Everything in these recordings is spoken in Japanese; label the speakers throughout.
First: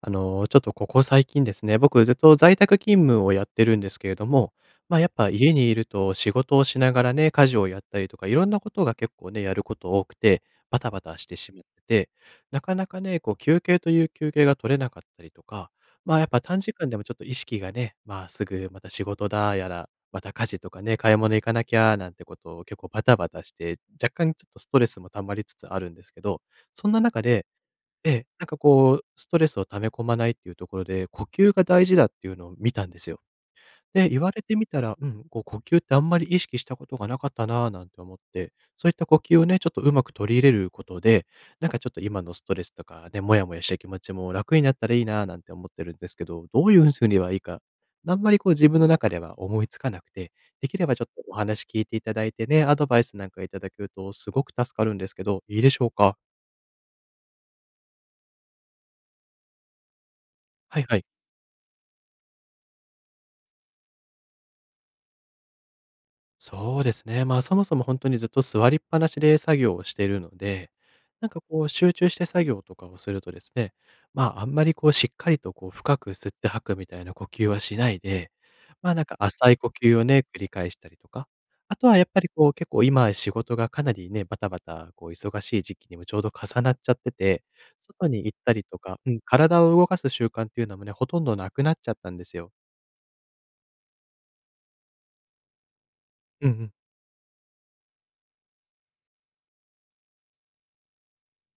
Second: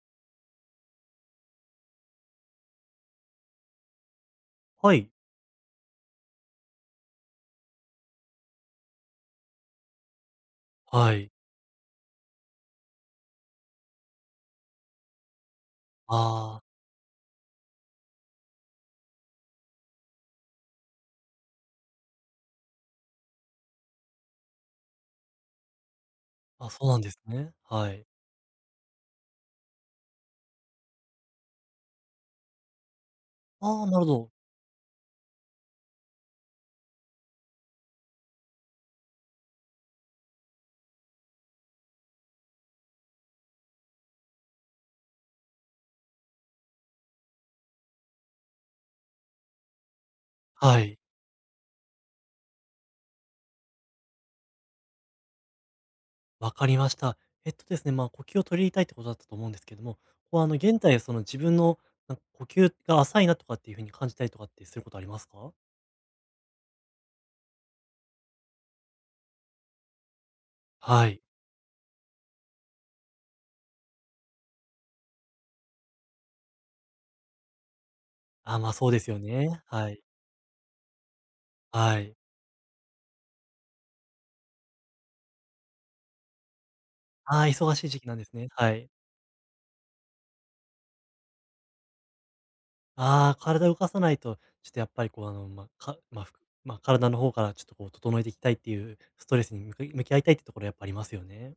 Speaker 1: ちょっとここ最近ですね、僕ずっと在宅勤務をやってるんですけれども、
Speaker 2: は
Speaker 1: ま、あやっ
Speaker 2: い。
Speaker 1: ぱ家にいると仕事をしながらね、家事をやったりとか、いろんなことが結構ね、やること多くて、バタバ
Speaker 2: は
Speaker 1: タし
Speaker 2: い。
Speaker 1: てしまってて、なかなかね、こう休憩という休憩が取れなかったりとか、ま、あやっぱ短
Speaker 2: あ
Speaker 1: 時間でもちょっと意識がね、ま、あすぐまた仕事だやら、また家事とかね、買い物行かなきゃなんてことを結構バタバタして、若干ちょっとストレスも溜まりつつあるんですけど、
Speaker 2: あ、そ
Speaker 1: そ
Speaker 2: う
Speaker 1: ん
Speaker 2: な
Speaker 1: な
Speaker 2: んです
Speaker 1: 中で
Speaker 2: ね。はい。
Speaker 1: なんかこう、ストレスを溜め込まないっていうところで、呼吸が大事だっていうのを見たんですよ。
Speaker 2: ああ、なるほ
Speaker 1: で、言わ
Speaker 2: ど。
Speaker 1: れてみたら、うん、こう呼吸ってあんまり意識したことがなかったなぁなんて思って、そういった呼吸をね、ちょっとうまく取り入れることで、なんかちょっと今のストレスとかね、もやもやした気持ちも楽になったらいいなぁなんて思ってるんですけど、どういう風にはいいか、あんまりこう自分の中では思いつかなくて、でき
Speaker 2: は
Speaker 1: れば
Speaker 2: い。
Speaker 1: ちょっとお話聞いていただいてね、アドバイスなんかいただけるとすごく助かるんですけど、いいでしょうか？
Speaker 2: わかりました。えっとですね、まあ、呼吸を取り入れたいってことだったと思うんですけども、
Speaker 1: は
Speaker 2: 現
Speaker 1: いは
Speaker 2: 在、
Speaker 1: い。
Speaker 2: その自分の、呼吸が浅いなとかっていう風に感じたりとかってすることありますか？
Speaker 1: そうですね。まあ、そもそも本当にずっと座りっぱなしで作業をしているので、
Speaker 2: はい。
Speaker 1: なんかこう集中して作業とかをするとですね、まあ、あんまりこうしっかりとこう深く吸って吐くみたいな呼吸はしないで、
Speaker 2: まあ、そ
Speaker 1: ま
Speaker 2: う
Speaker 1: あ、
Speaker 2: で
Speaker 1: なん
Speaker 2: す
Speaker 1: か
Speaker 2: よ
Speaker 1: 浅い
Speaker 2: ね。
Speaker 1: 呼
Speaker 2: は
Speaker 1: 吸
Speaker 2: い。
Speaker 1: をね、繰り返したりとか、あとは
Speaker 2: は
Speaker 1: やっ
Speaker 2: い。
Speaker 1: ぱりこう結構今仕事がかなりね、バタバタこう忙しい時期にもちょうど重なっちゃってて、
Speaker 2: ああ、忙しい時
Speaker 1: 外
Speaker 2: 期なんで
Speaker 1: に
Speaker 2: す
Speaker 1: 行っ
Speaker 2: ね。
Speaker 1: たり
Speaker 2: は
Speaker 1: と
Speaker 2: い。
Speaker 1: か、うん、体を動かす習慣っていうのもね、ほとんどなくなっちゃったんですよ。
Speaker 2: ああ、体を動かさないと、ちょっとやっぱりこう、あの、まあ、かまあ、ふく
Speaker 1: うんうん。
Speaker 2: まあ、体の方からちょっと整えていきたいっていうストレスに向き合いたいってところやっぱありますよね。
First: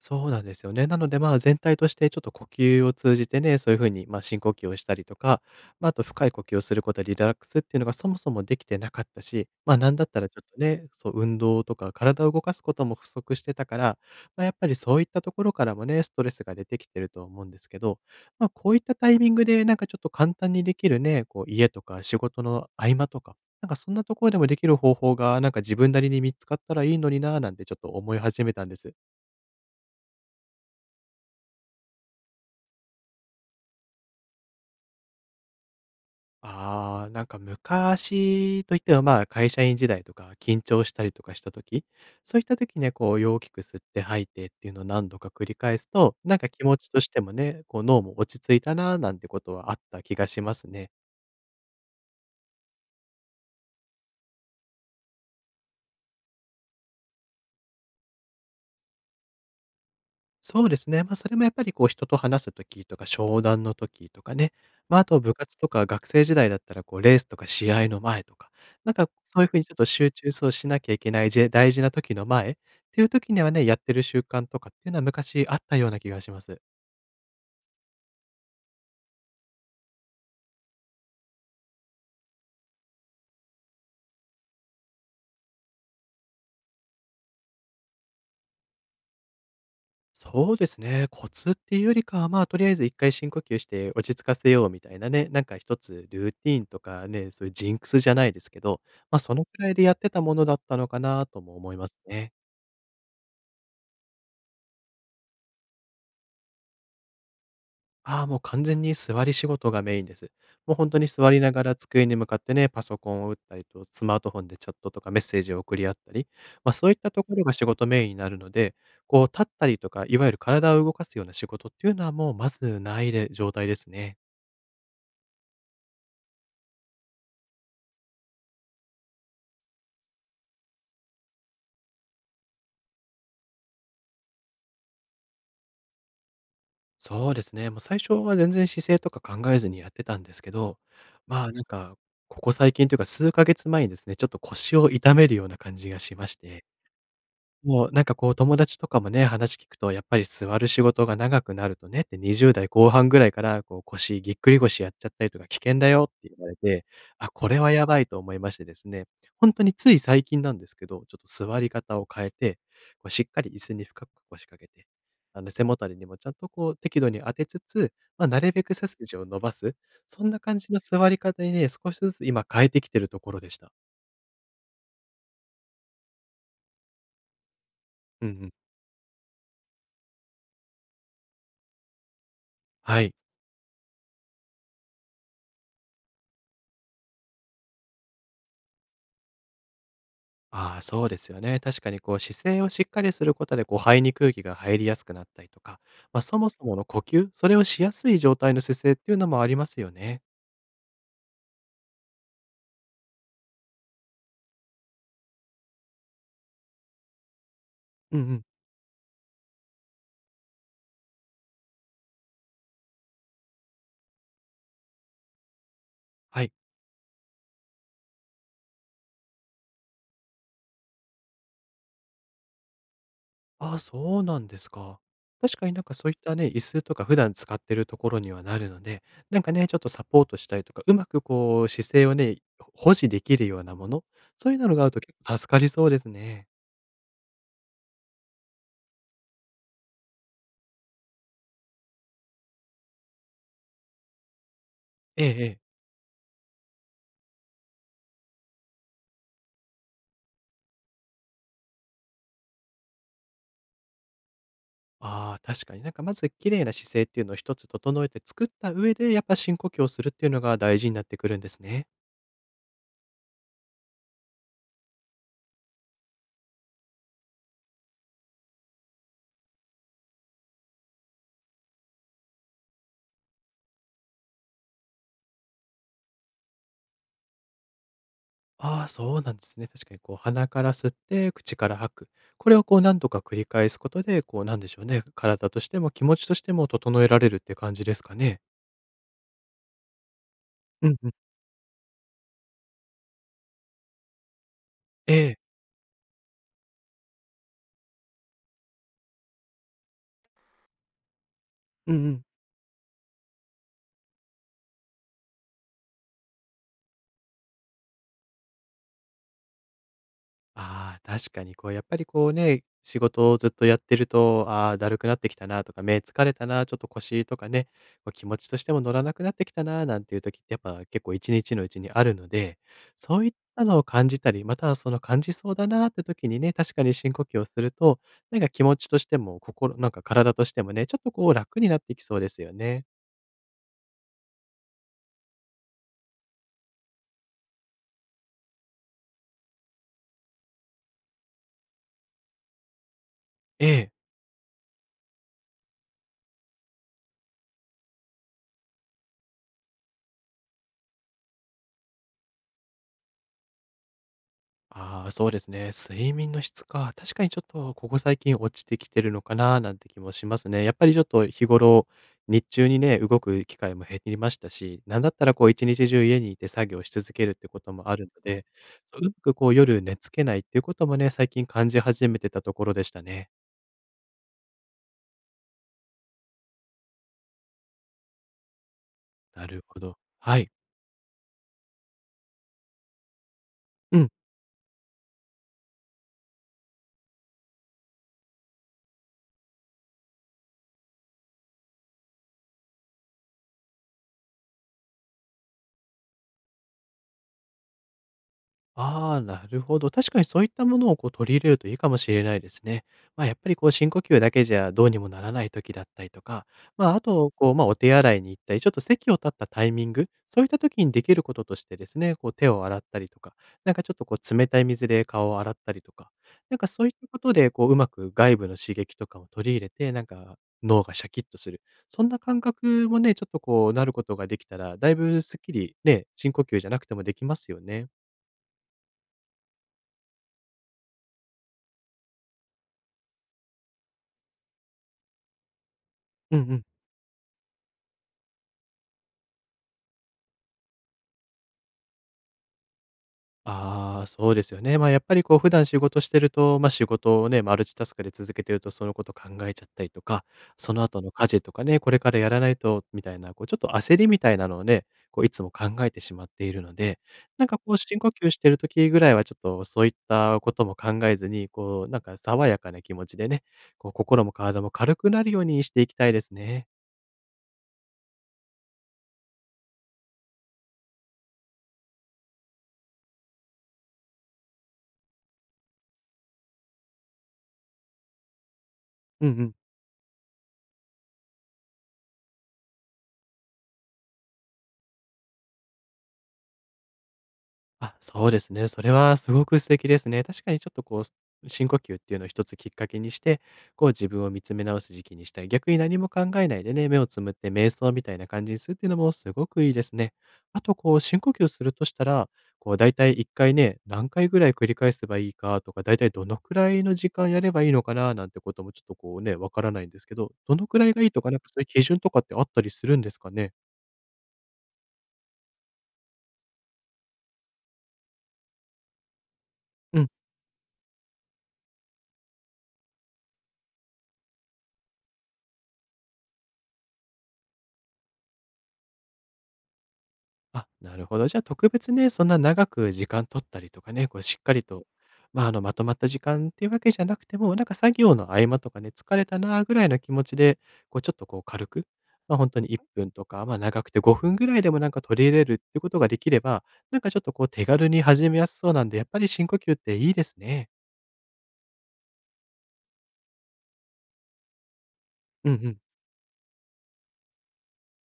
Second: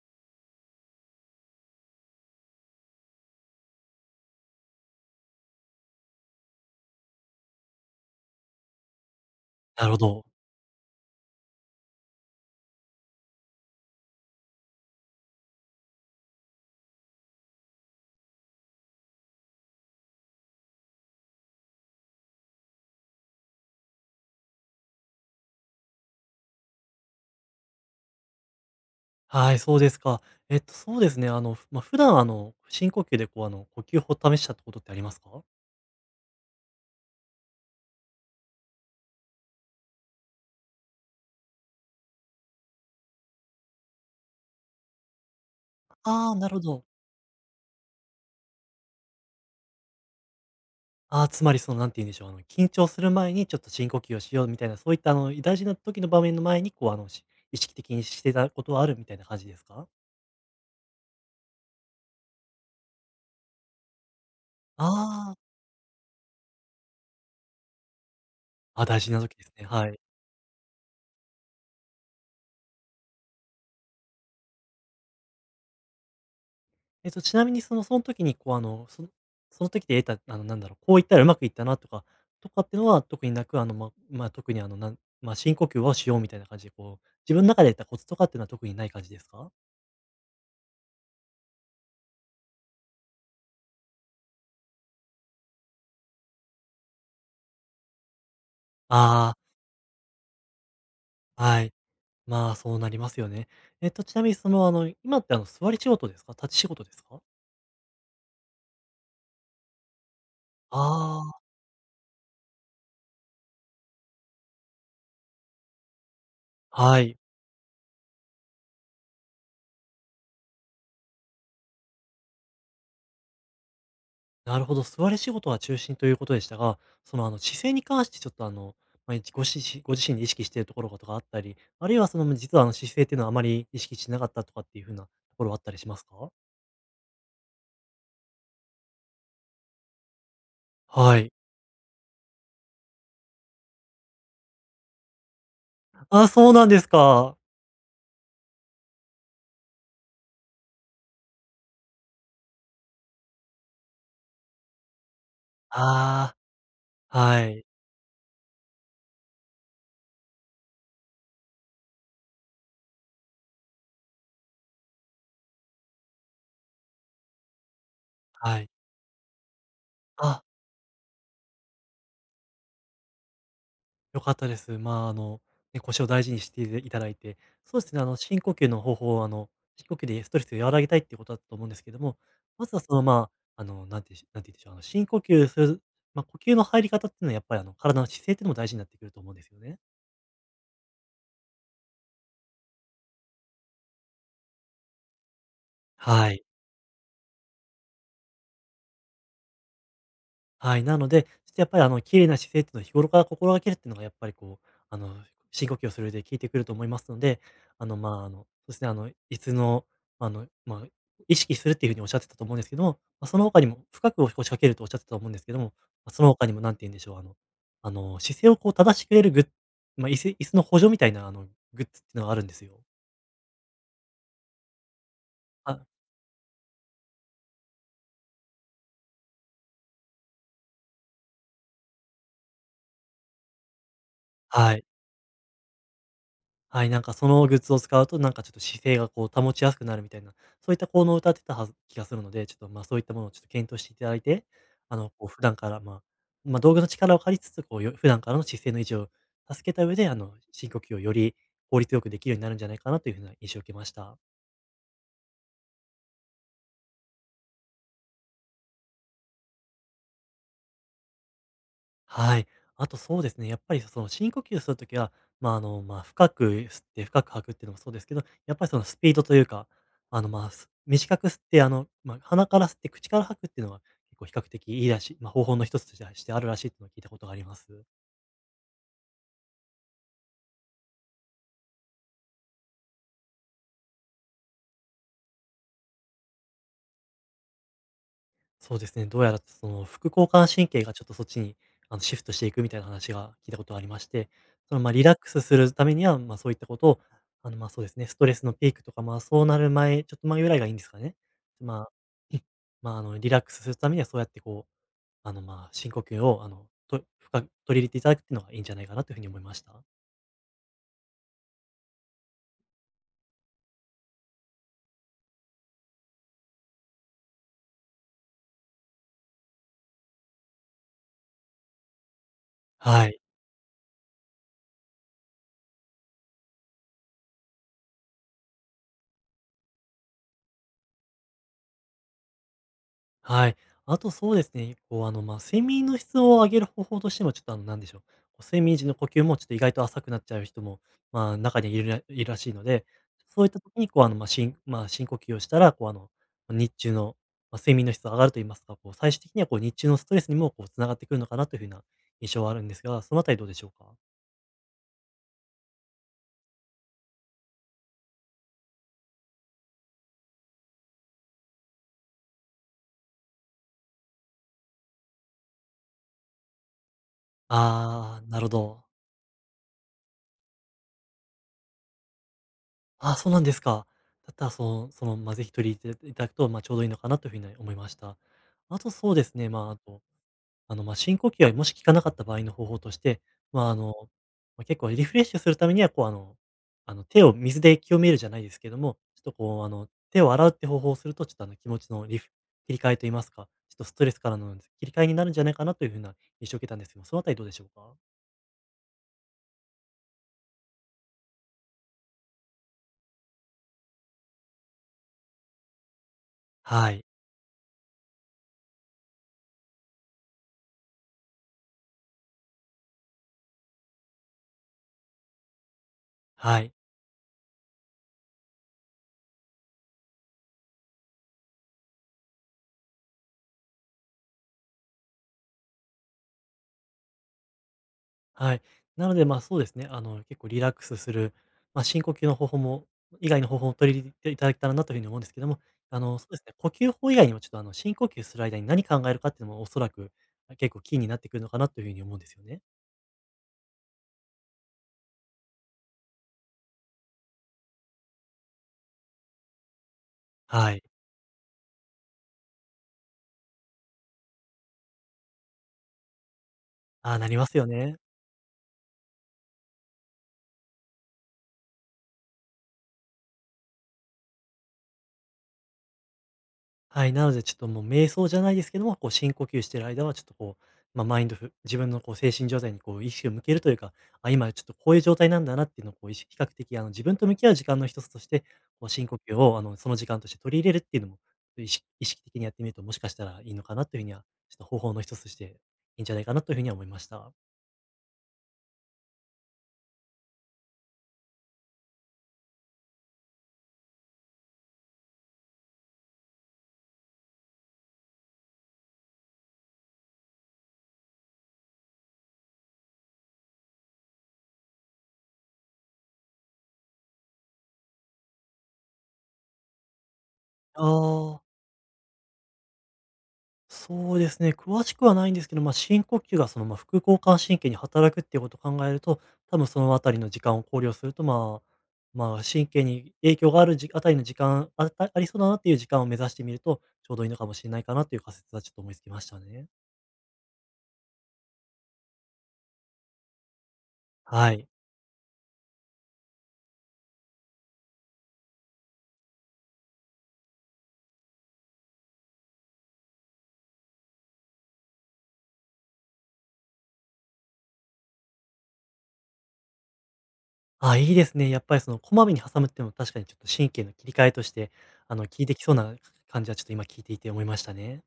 Speaker 1: そうなんですよね。なので、まあ、全体としてちょっと呼吸を通じてね、そういうふうに、まあ、深呼吸をしたりとか、まあ、あと深い呼吸をすることでリラックスっていうのがそもそもできてなかったし、まあ、
Speaker 2: な
Speaker 1: な
Speaker 2: る
Speaker 1: ん
Speaker 2: ほ
Speaker 1: だった
Speaker 2: ど。
Speaker 1: らちょっとね、そう、運動とか体を動かすことも不足してたから、まあ、やっぱりそういったところからもね、ストレスが出てきてるとは思うんですけど、まあ、こういったタイミングで、なんかちょっと簡単にできるね、こう、家とか仕事の合間とか、なんかそんなところでもできる方法が、なんか自分なりに見つかったらいいのになぁなんてちょっと思い始めたんです。
Speaker 2: はい、そうですか。そうですね。あの、ふまあ、普段、深呼吸で、呼吸法を試したってことってありますか？
Speaker 1: ああ、なんか昔といっては、まあ、会社員時代とか緊張したりとかした時、そういった時ね、こう大きく吸って吐いてっていうのを何度か繰り返すと、
Speaker 2: ああ
Speaker 1: なん
Speaker 2: ー、な
Speaker 1: か
Speaker 2: るほ
Speaker 1: 気持
Speaker 2: ど。
Speaker 1: ちとしてもね、こう脳も落ち着いたななんてことはあった気がしますね。
Speaker 2: ああ、つまり、その、なんて言うんでしょう、緊張する前にちょっと深呼吸をしようみたいな、そういった、大事な時の場面の前に、意識的にしてたことはあるみたいな感じですか？
Speaker 1: そうですね。まあ、それもやっぱりこう人と話す時とか、商談の時とかね、
Speaker 2: あ
Speaker 1: まあ、あと部
Speaker 2: あー、
Speaker 1: 活とか学生時代だったらこうレースとか試合の前とか、
Speaker 2: あ、
Speaker 1: なん
Speaker 2: 大
Speaker 1: か
Speaker 2: 事な時
Speaker 1: そう
Speaker 2: で
Speaker 1: いう
Speaker 2: す
Speaker 1: 風に
Speaker 2: ね、
Speaker 1: ちょっと
Speaker 2: はい。
Speaker 1: 集中そうしなきゃいけないじ大事な時の前っていう時にはね、やってる習慣とかっていうのは昔あったような気がします。
Speaker 2: ちなみにその時にその時で得た、なんだろう、こういったらうまくいったなとかってのは特になく、特にあの、なんまあ、深呼吸をしようみたいな感じで、自分の中で得たコツとかっていうのは特にない感じですか？
Speaker 1: そうですね、コツっていうよりかは、ま、あとりあえず一回深呼吸して落ち着かせようみたいなね、なんか一つルーティーンとかね、そういうジンクスじゃないですけど、まあ、
Speaker 2: あ
Speaker 1: そ
Speaker 2: あ、
Speaker 1: のくらいでやってたものだったのかなとも
Speaker 2: は
Speaker 1: 思
Speaker 2: い。
Speaker 1: いますね。
Speaker 2: まあ、そうなりますよね。ちなみにその、今って座り仕事ですか？立ち仕事ですか？
Speaker 1: ああ、もう完全に座り仕事がメインです。もう本当に座
Speaker 2: あ
Speaker 1: りながら机に向かってね、パソコンを打ったりと、スマートフォンでチャットとかメッセージを送り合ったり、ま、
Speaker 2: あ、
Speaker 1: そういっ
Speaker 2: は
Speaker 1: た
Speaker 2: い。
Speaker 1: ところが仕事メインになるので、こう立ったりとか、いわゆる体を動かすような仕事っていうのはもうまずないで状態ですね。
Speaker 2: なるほど、座り仕事は中心ということでしたが、その、姿勢に関してちょっと、ご自身で意識しているところがとかあったり、あるいはその、実は、姿勢っていうのはあまり意識してなかったとかっていう風なところはあったりしますか？
Speaker 1: そうですね、もう最初は全然姿勢とか考えずにやってたんですけど、
Speaker 2: はい。
Speaker 1: まあ、なんか、ここ最近というか数ヶ月前にですね、ちょっと腰を痛めるような感じがし
Speaker 2: あ
Speaker 1: ま
Speaker 2: あ、
Speaker 1: し
Speaker 2: そう
Speaker 1: て
Speaker 2: なんですか。
Speaker 1: もうなんかこう友達とかもね、話聞くとやっぱり座る仕事が長くなるとねって、20代後半ぐらいからこう腰ぎっくり腰やっちゃったりとか危険だよって
Speaker 2: あ
Speaker 1: 言われて、
Speaker 2: あ、
Speaker 1: あ、
Speaker 2: は
Speaker 1: これ
Speaker 2: い、
Speaker 1: はやばいと思いましてですね、本当につい最近なんですけど、ちょっと座り方を変えて、こうしっかり椅子に深く腰掛けて、あの背もたれにもちゃんとこう適度に当てつつ、まあ、なる
Speaker 2: は
Speaker 1: べ
Speaker 2: い。
Speaker 1: く背筋を伸ばす、そんな
Speaker 2: あ
Speaker 1: 感じの座り方にね、少しずつ今変えてきてるところでした。
Speaker 2: 良かったです。まあ、ね、腰を大事にしていただいて、そうですね、
Speaker 1: うんう
Speaker 2: 深呼
Speaker 1: ん。
Speaker 2: 吸の方法を、深呼吸でストレスを和らげたいっていうことだと思うんですけども、まずはそ
Speaker 1: は
Speaker 2: の、
Speaker 1: い。
Speaker 2: なんて言うんでしょう、深呼吸する、まあ、呼吸の入り方っていうのは、やっぱり、体の姿勢っていうのも大事になってくると思うんですよね。
Speaker 1: ああ、そうですよね。確かにこう姿勢をしっかりすることで、こう肺に空気が入りやすくなったりとか、まあ、
Speaker 2: は
Speaker 1: そ
Speaker 2: い。
Speaker 1: もそもの呼吸、それをしやすい状態の姿勢っていうのもありますよね。
Speaker 2: はい、なので、ちょっとやっぱり綺麗な姿勢っていうのは日頃から心がけるっていうのがやっぱり深呼吸をする上で効いてくると思いますので、
Speaker 1: うんうん。
Speaker 2: そうですね、椅子の、まあ、意識するっていうふうにおっしゃってたと思うんですけども、ま、その他にも深く腰掛けるとおっしゃってたと思うんですけども、ま、その
Speaker 1: は
Speaker 2: 他
Speaker 1: い。
Speaker 2: にもなんて言うんでしょう、姿勢を正してくれるグッまあ、椅子椅子の補助みたいなグッズっていうのがあるんですよ。
Speaker 1: ああ、そうなんですか。確かに
Speaker 2: あ
Speaker 1: なんかそういったね、椅子とか普段使ってるところにはなるので、なんかね、ちょっとサポートしたりとか、うまくこう姿勢をね、保持できるようなもの、そういうの
Speaker 2: は
Speaker 1: が
Speaker 2: い。
Speaker 1: あると結構助かりそうですね。
Speaker 2: はい、なんかそのグッズを使うと、なんかちょっと姿勢が保ちやすくなるみたいな、そういった効能を歌ってたはず気がするので、ちょっと、ま、そういったものをちょっと検討していただいて、
Speaker 1: ええ
Speaker 2: 普
Speaker 1: え
Speaker 2: 段
Speaker 1: え。
Speaker 2: から、まあ、道具の力を借りつつ、普段からの姿勢の維持を助けた上で、深呼吸をより効率よくできるようになるんじゃないかなというふうな印象を受けました。
Speaker 1: ああ、確かになんかまず綺麗な姿勢っていうのを一つ整えて作った上で、やっぱ深呼吸をするっていうのが大事になってくるんですね。
Speaker 2: はい。あとそうですね、やっぱりその深呼吸するときは、まあ深く吸って深く吐くっていうのもそうですけど、やっぱりそのスピードというか、あのまあす短く吸って、まあ鼻から吸って口から吐くっていうのが結構比較的いいらしい、まあ方法の一つとしてあるらしいっていうのを聞いたことがあります。
Speaker 1: ああ、そうなんですね。確かにこう鼻から吸って口から吐く。これをこう何度か繰り返すことで、こうなんでしょうね。体としても気持ちとしても整えられるって感じですかね。
Speaker 2: そうですね、どうやらその副交感神経
Speaker 1: う
Speaker 2: が
Speaker 1: ん
Speaker 2: ちょっ
Speaker 1: うん。
Speaker 2: とそっちにシフトしていくみたいな話が聞いたことがありまして、そのまあリ
Speaker 1: え
Speaker 2: ラック
Speaker 1: え。
Speaker 2: スするためには、まあそういったことを、そうですね、ストレスのピークとか、まあそうなる前、ちょっと前ぐらいがいいんですかね。ま
Speaker 1: う
Speaker 2: あ、
Speaker 1: んうん。
Speaker 2: リラックスするためにはそうやってこう、深呼吸をあのと深く取り入れていただくっていうのがいいんじゃないかなというふうに思いました。
Speaker 1: ああ、確かにこうやっぱりこうね、仕事をずっとやってると、ああ、だるくなってきたなとか、目疲れたな、ちょっと腰とかね、こう気持ちとしても乗らなくなってきたな、なんていう時ってやっぱ結構一日のうちにあるので、
Speaker 2: は
Speaker 1: そ
Speaker 2: い。
Speaker 1: ういったのを感じたり、またはその感じそうだなって時にね、確かに深呼吸をすると、なんか気持ちとしても、心、なんか体としてもね、ちょっとこう楽になってきそうですよね。
Speaker 2: はい。あとそうですね、まあ、睡眠の質を上げる方法としても、ちょっとなんでしょう。こう睡眠時の呼吸もちょっと意外と浅くなっちゃう人も、まあ、中にいるらしいので、そういった
Speaker 1: え
Speaker 2: 時に、
Speaker 1: え。
Speaker 2: こう、あの、まあ、深まあ、深呼吸をしたら、日中の、まあ、睡眠の質が上がると言いますか、最終的には、日中のストレスにも、つながってくるのかなというふうな印象はあるんですが、そのあたりどうでしょうか？
Speaker 1: ああ、そうですね。睡眠の質か。確かにちょっとここ最近落ちてきてるのかななんて気もしますね。やっぱりちょっと日頃、日中にね、動く機会も減りましたし、なんだったらこう一日中家にいて作業し続けるってこともあるの
Speaker 2: あー、な
Speaker 1: で、
Speaker 2: るほど。
Speaker 1: そううまくこう夜寝つけないっていうこともね、最近感じ始めてたところでしたね。
Speaker 2: そうなんですか。だったら、その、その、まあ、ぜひ取り入れていただくと、まあ、ちょうどいいのかなというふうに思いました。あとそうです
Speaker 1: な
Speaker 2: ね、ま
Speaker 1: る
Speaker 2: あ、あ
Speaker 1: ほど。
Speaker 2: と、
Speaker 1: はい。
Speaker 2: 深呼吸はもし効かなかった場合の方法として、まあ、あの、
Speaker 1: うん。
Speaker 2: まあ、結構リフレッシュするためには、手を水で清めるじゃないですけども、ちょっと、手を洗うって方法をすると、ちょっと、気持ちの切り替えと言いますか、ちょっとストレスからの切り替えになるんじゃないかなという風な印象を受けたんですけども、そのあたりどうでしょうか？
Speaker 1: ああ、なるほど。確かにそういったものをこう取り入れるといいかもしれないですね。やっぱりこう深呼吸だけじゃどうにもならない時だったりとか、ま
Speaker 2: は
Speaker 1: あ、あ
Speaker 2: い、
Speaker 1: と、こう、まあ、お手洗いに行ったり、ちょっと席を立ったタイミング、そういった時にできることとしてですね、こう手を洗ったりとか、ちょっとこう冷たい水で顔を洗ったりとか、なん
Speaker 2: は
Speaker 1: か
Speaker 2: い。
Speaker 1: そういったことで、こう、うまく外部の刺激とかを取り入れて、なんか脳がシャキッとする。そんな感覚もね、ちょっとこうなることができたら、だいぶすっきりね、深呼吸じゃなくてもできますよね。
Speaker 2: はい。なので、まあ、そうですね。結構リラックスする、まあ、深呼吸の方法も、以外の方法を取り入れていただけたらなというふうに思うんですけども、そう
Speaker 1: う
Speaker 2: で
Speaker 1: ん
Speaker 2: すね。
Speaker 1: うん。
Speaker 2: 呼吸法以外にも、ちょっと深呼吸する間に何考えるかっていうのも、おそらく結構キーになってくるのかなというふうに思うんですよね。
Speaker 1: ああ、そうですよね。やっぱりこう普段仕事してると、仕事をね、マルチタスクで続けてるとそのこと考えちゃったりとか、そ
Speaker 2: は
Speaker 1: の
Speaker 2: い。
Speaker 1: 後の家事とかね、これからやらないとみたいな、こうちょっと焦りみたいなのをね、こういつも考えてしまっているので、
Speaker 2: ああ、なり
Speaker 1: な
Speaker 2: ま
Speaker 1: ん
Speaker 2: す
Speaker 1: か
Speaker 2: よ
Speaker 1: こう
Speaker 2: ね。
Speaker 1: 深呼吸してる時ぐらいはちょっとそういったことも考えずに、こうなんか爽やかな気持ちでね、こう心も体も軽くなるようにしていきたいですね。
Speaker 2: はい、なのでちょっともう瞑想じゃないですけども、こう深呼吸してる間はちょっとこう、まあ、マインドフ自分のこう精神状態にこう意識を向けるというか、あ、今ちょっとこういう状態なんだなっていうのをこう、比較的自分と向き合う時間の一つとして、こう深呼
Speaker 1: うんう
Speaker 2: 吸
Speaker 1: ん。
Speaker 2: をその時間として取り入れるっていうのも意識、意識的にやってみるともしかしたらいいのかなというふうには、ちょっと方法の一つとしていいんじゃないかなというふうには思いました。
Speaker 1: あ、そうですね。それはすごく素敵ですね。確かにちょっとこう、深呼吸っていうのを一つきっかけにして、こう自分を見つめ直す時期にしたい。逆に何も考えないでね、目をつむって瞑想みたいな感じにするっていうのもすごくいいですね。あとこう、深呼吸するとしたら、こう大体1回ね、何回ぐらい繰り返せばいいかとか、大体どのくらいの時間やればいいのかななんてこともちょっとこうね、わからないんですけど、どのく
Speaker 2: あ
Speaker 1: らいがいいとか、なんか
Speaker 2: あ。
Speaker 1: そういう基準とかってあったりするんですかね？
Speaker 2: そうですね、詳しくはないんですけど、まあ、深呼吸がその、まあ、副交感神経に働くっていうことを考えると、多分そのあたりの時間を考慮すると、まあ、神経に影響があるあたりの時間、ありそうだなっていう時間を目指してみると、ちょうどいいのかもしれないかなという仮説はちょっと思いつきましたね。
Speaker 1: あ、なるほど。じゃあ特別ね、そんな長く時間取ったりとかね、こうしっか
Speaker 2: は
Speaker 1: り
Speaker 2: い。
Speaker 1: と、まとまった時間っていうわけじゃなくても、なんか作業の合間とかね、疲れたなぐらいの気持ちで、こうちょっとこう軽く、まあ、本当に1分とか、まあ、長くて5分ぐらいでもなんか取り入れるってことができれば、なんかちょっとこう手軽に始めやすそうなんで、やっぱり深呼吸っていいですね。
Speaker 2: あ、いいですね。やっぱりそのこまめに挟むっていうのも確かにちょっと神経の切り替えとして、効い
Speaker 1: うん
Speaker 2: て
Speaker 1: う
Speaker 2: きそう
Speaker 1: ん。
Speaker 2: な感じはちょっと今聞いていて思いましたね。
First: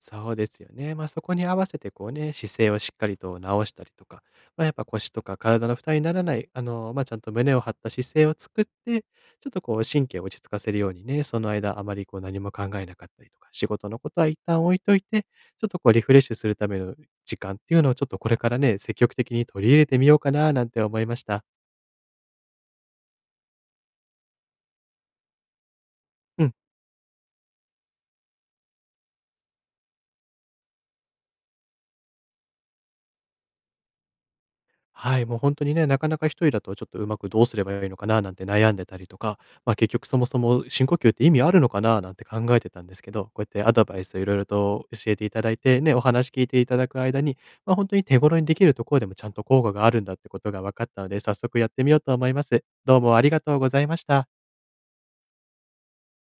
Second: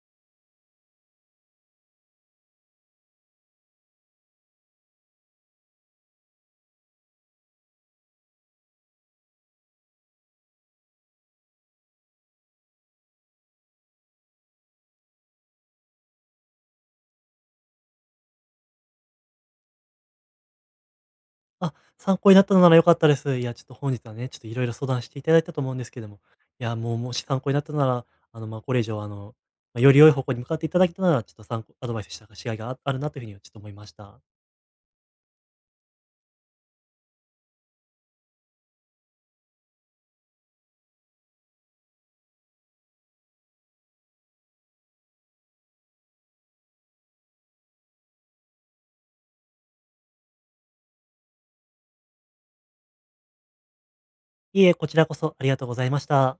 Speaker 1: そうですよね。ま、そこに合わせてこうね、姿勢をしっかりと直したりとか、ま、やっぱ腰とか体の負担にならない、ちゃんと胸を張った姿勢を作って、ちょっとこう神経を落ち着かせるようにね、その間あまりこう何も考えなかったりとか、仕事のことは一旦置いといて、ちょっとこうリフレッシュするための時間っていうのをちょっとこれからね、積極的に取り入れてみようかななんて思いました。
Speaker 2: あ、参考になったのなら良かったです。いや、ちょっと本日はね、ちょっと色々相談していただいたと思うんですけども、
Speaker 1: うん。
Speaker 2: いや、もう、もし参考になったなら、これ以上、より良い方向に向かっていただけたなら、ちょっと参考アドバイスしたかしがいがあるなという風にはちょっと思いました。
Speaker 1: はい、もう本当にね、なかなか一人だとちょっとうまくどうすればいいのかななんて悩んでたりとか、まあ、結局そもそも深呼吸って意味あるのかななんて考えてたんですけど、こうやってアドバイスをいろいろと教えていただいて、ね、お話聞いていただく間に、本当に手頃にできるところでもちゃんと効果があるんだってことが分かったので、早速やってみようと思います。どうもありがとうございました。
Speaker 2: いいえ、こちらこそありがとうございました。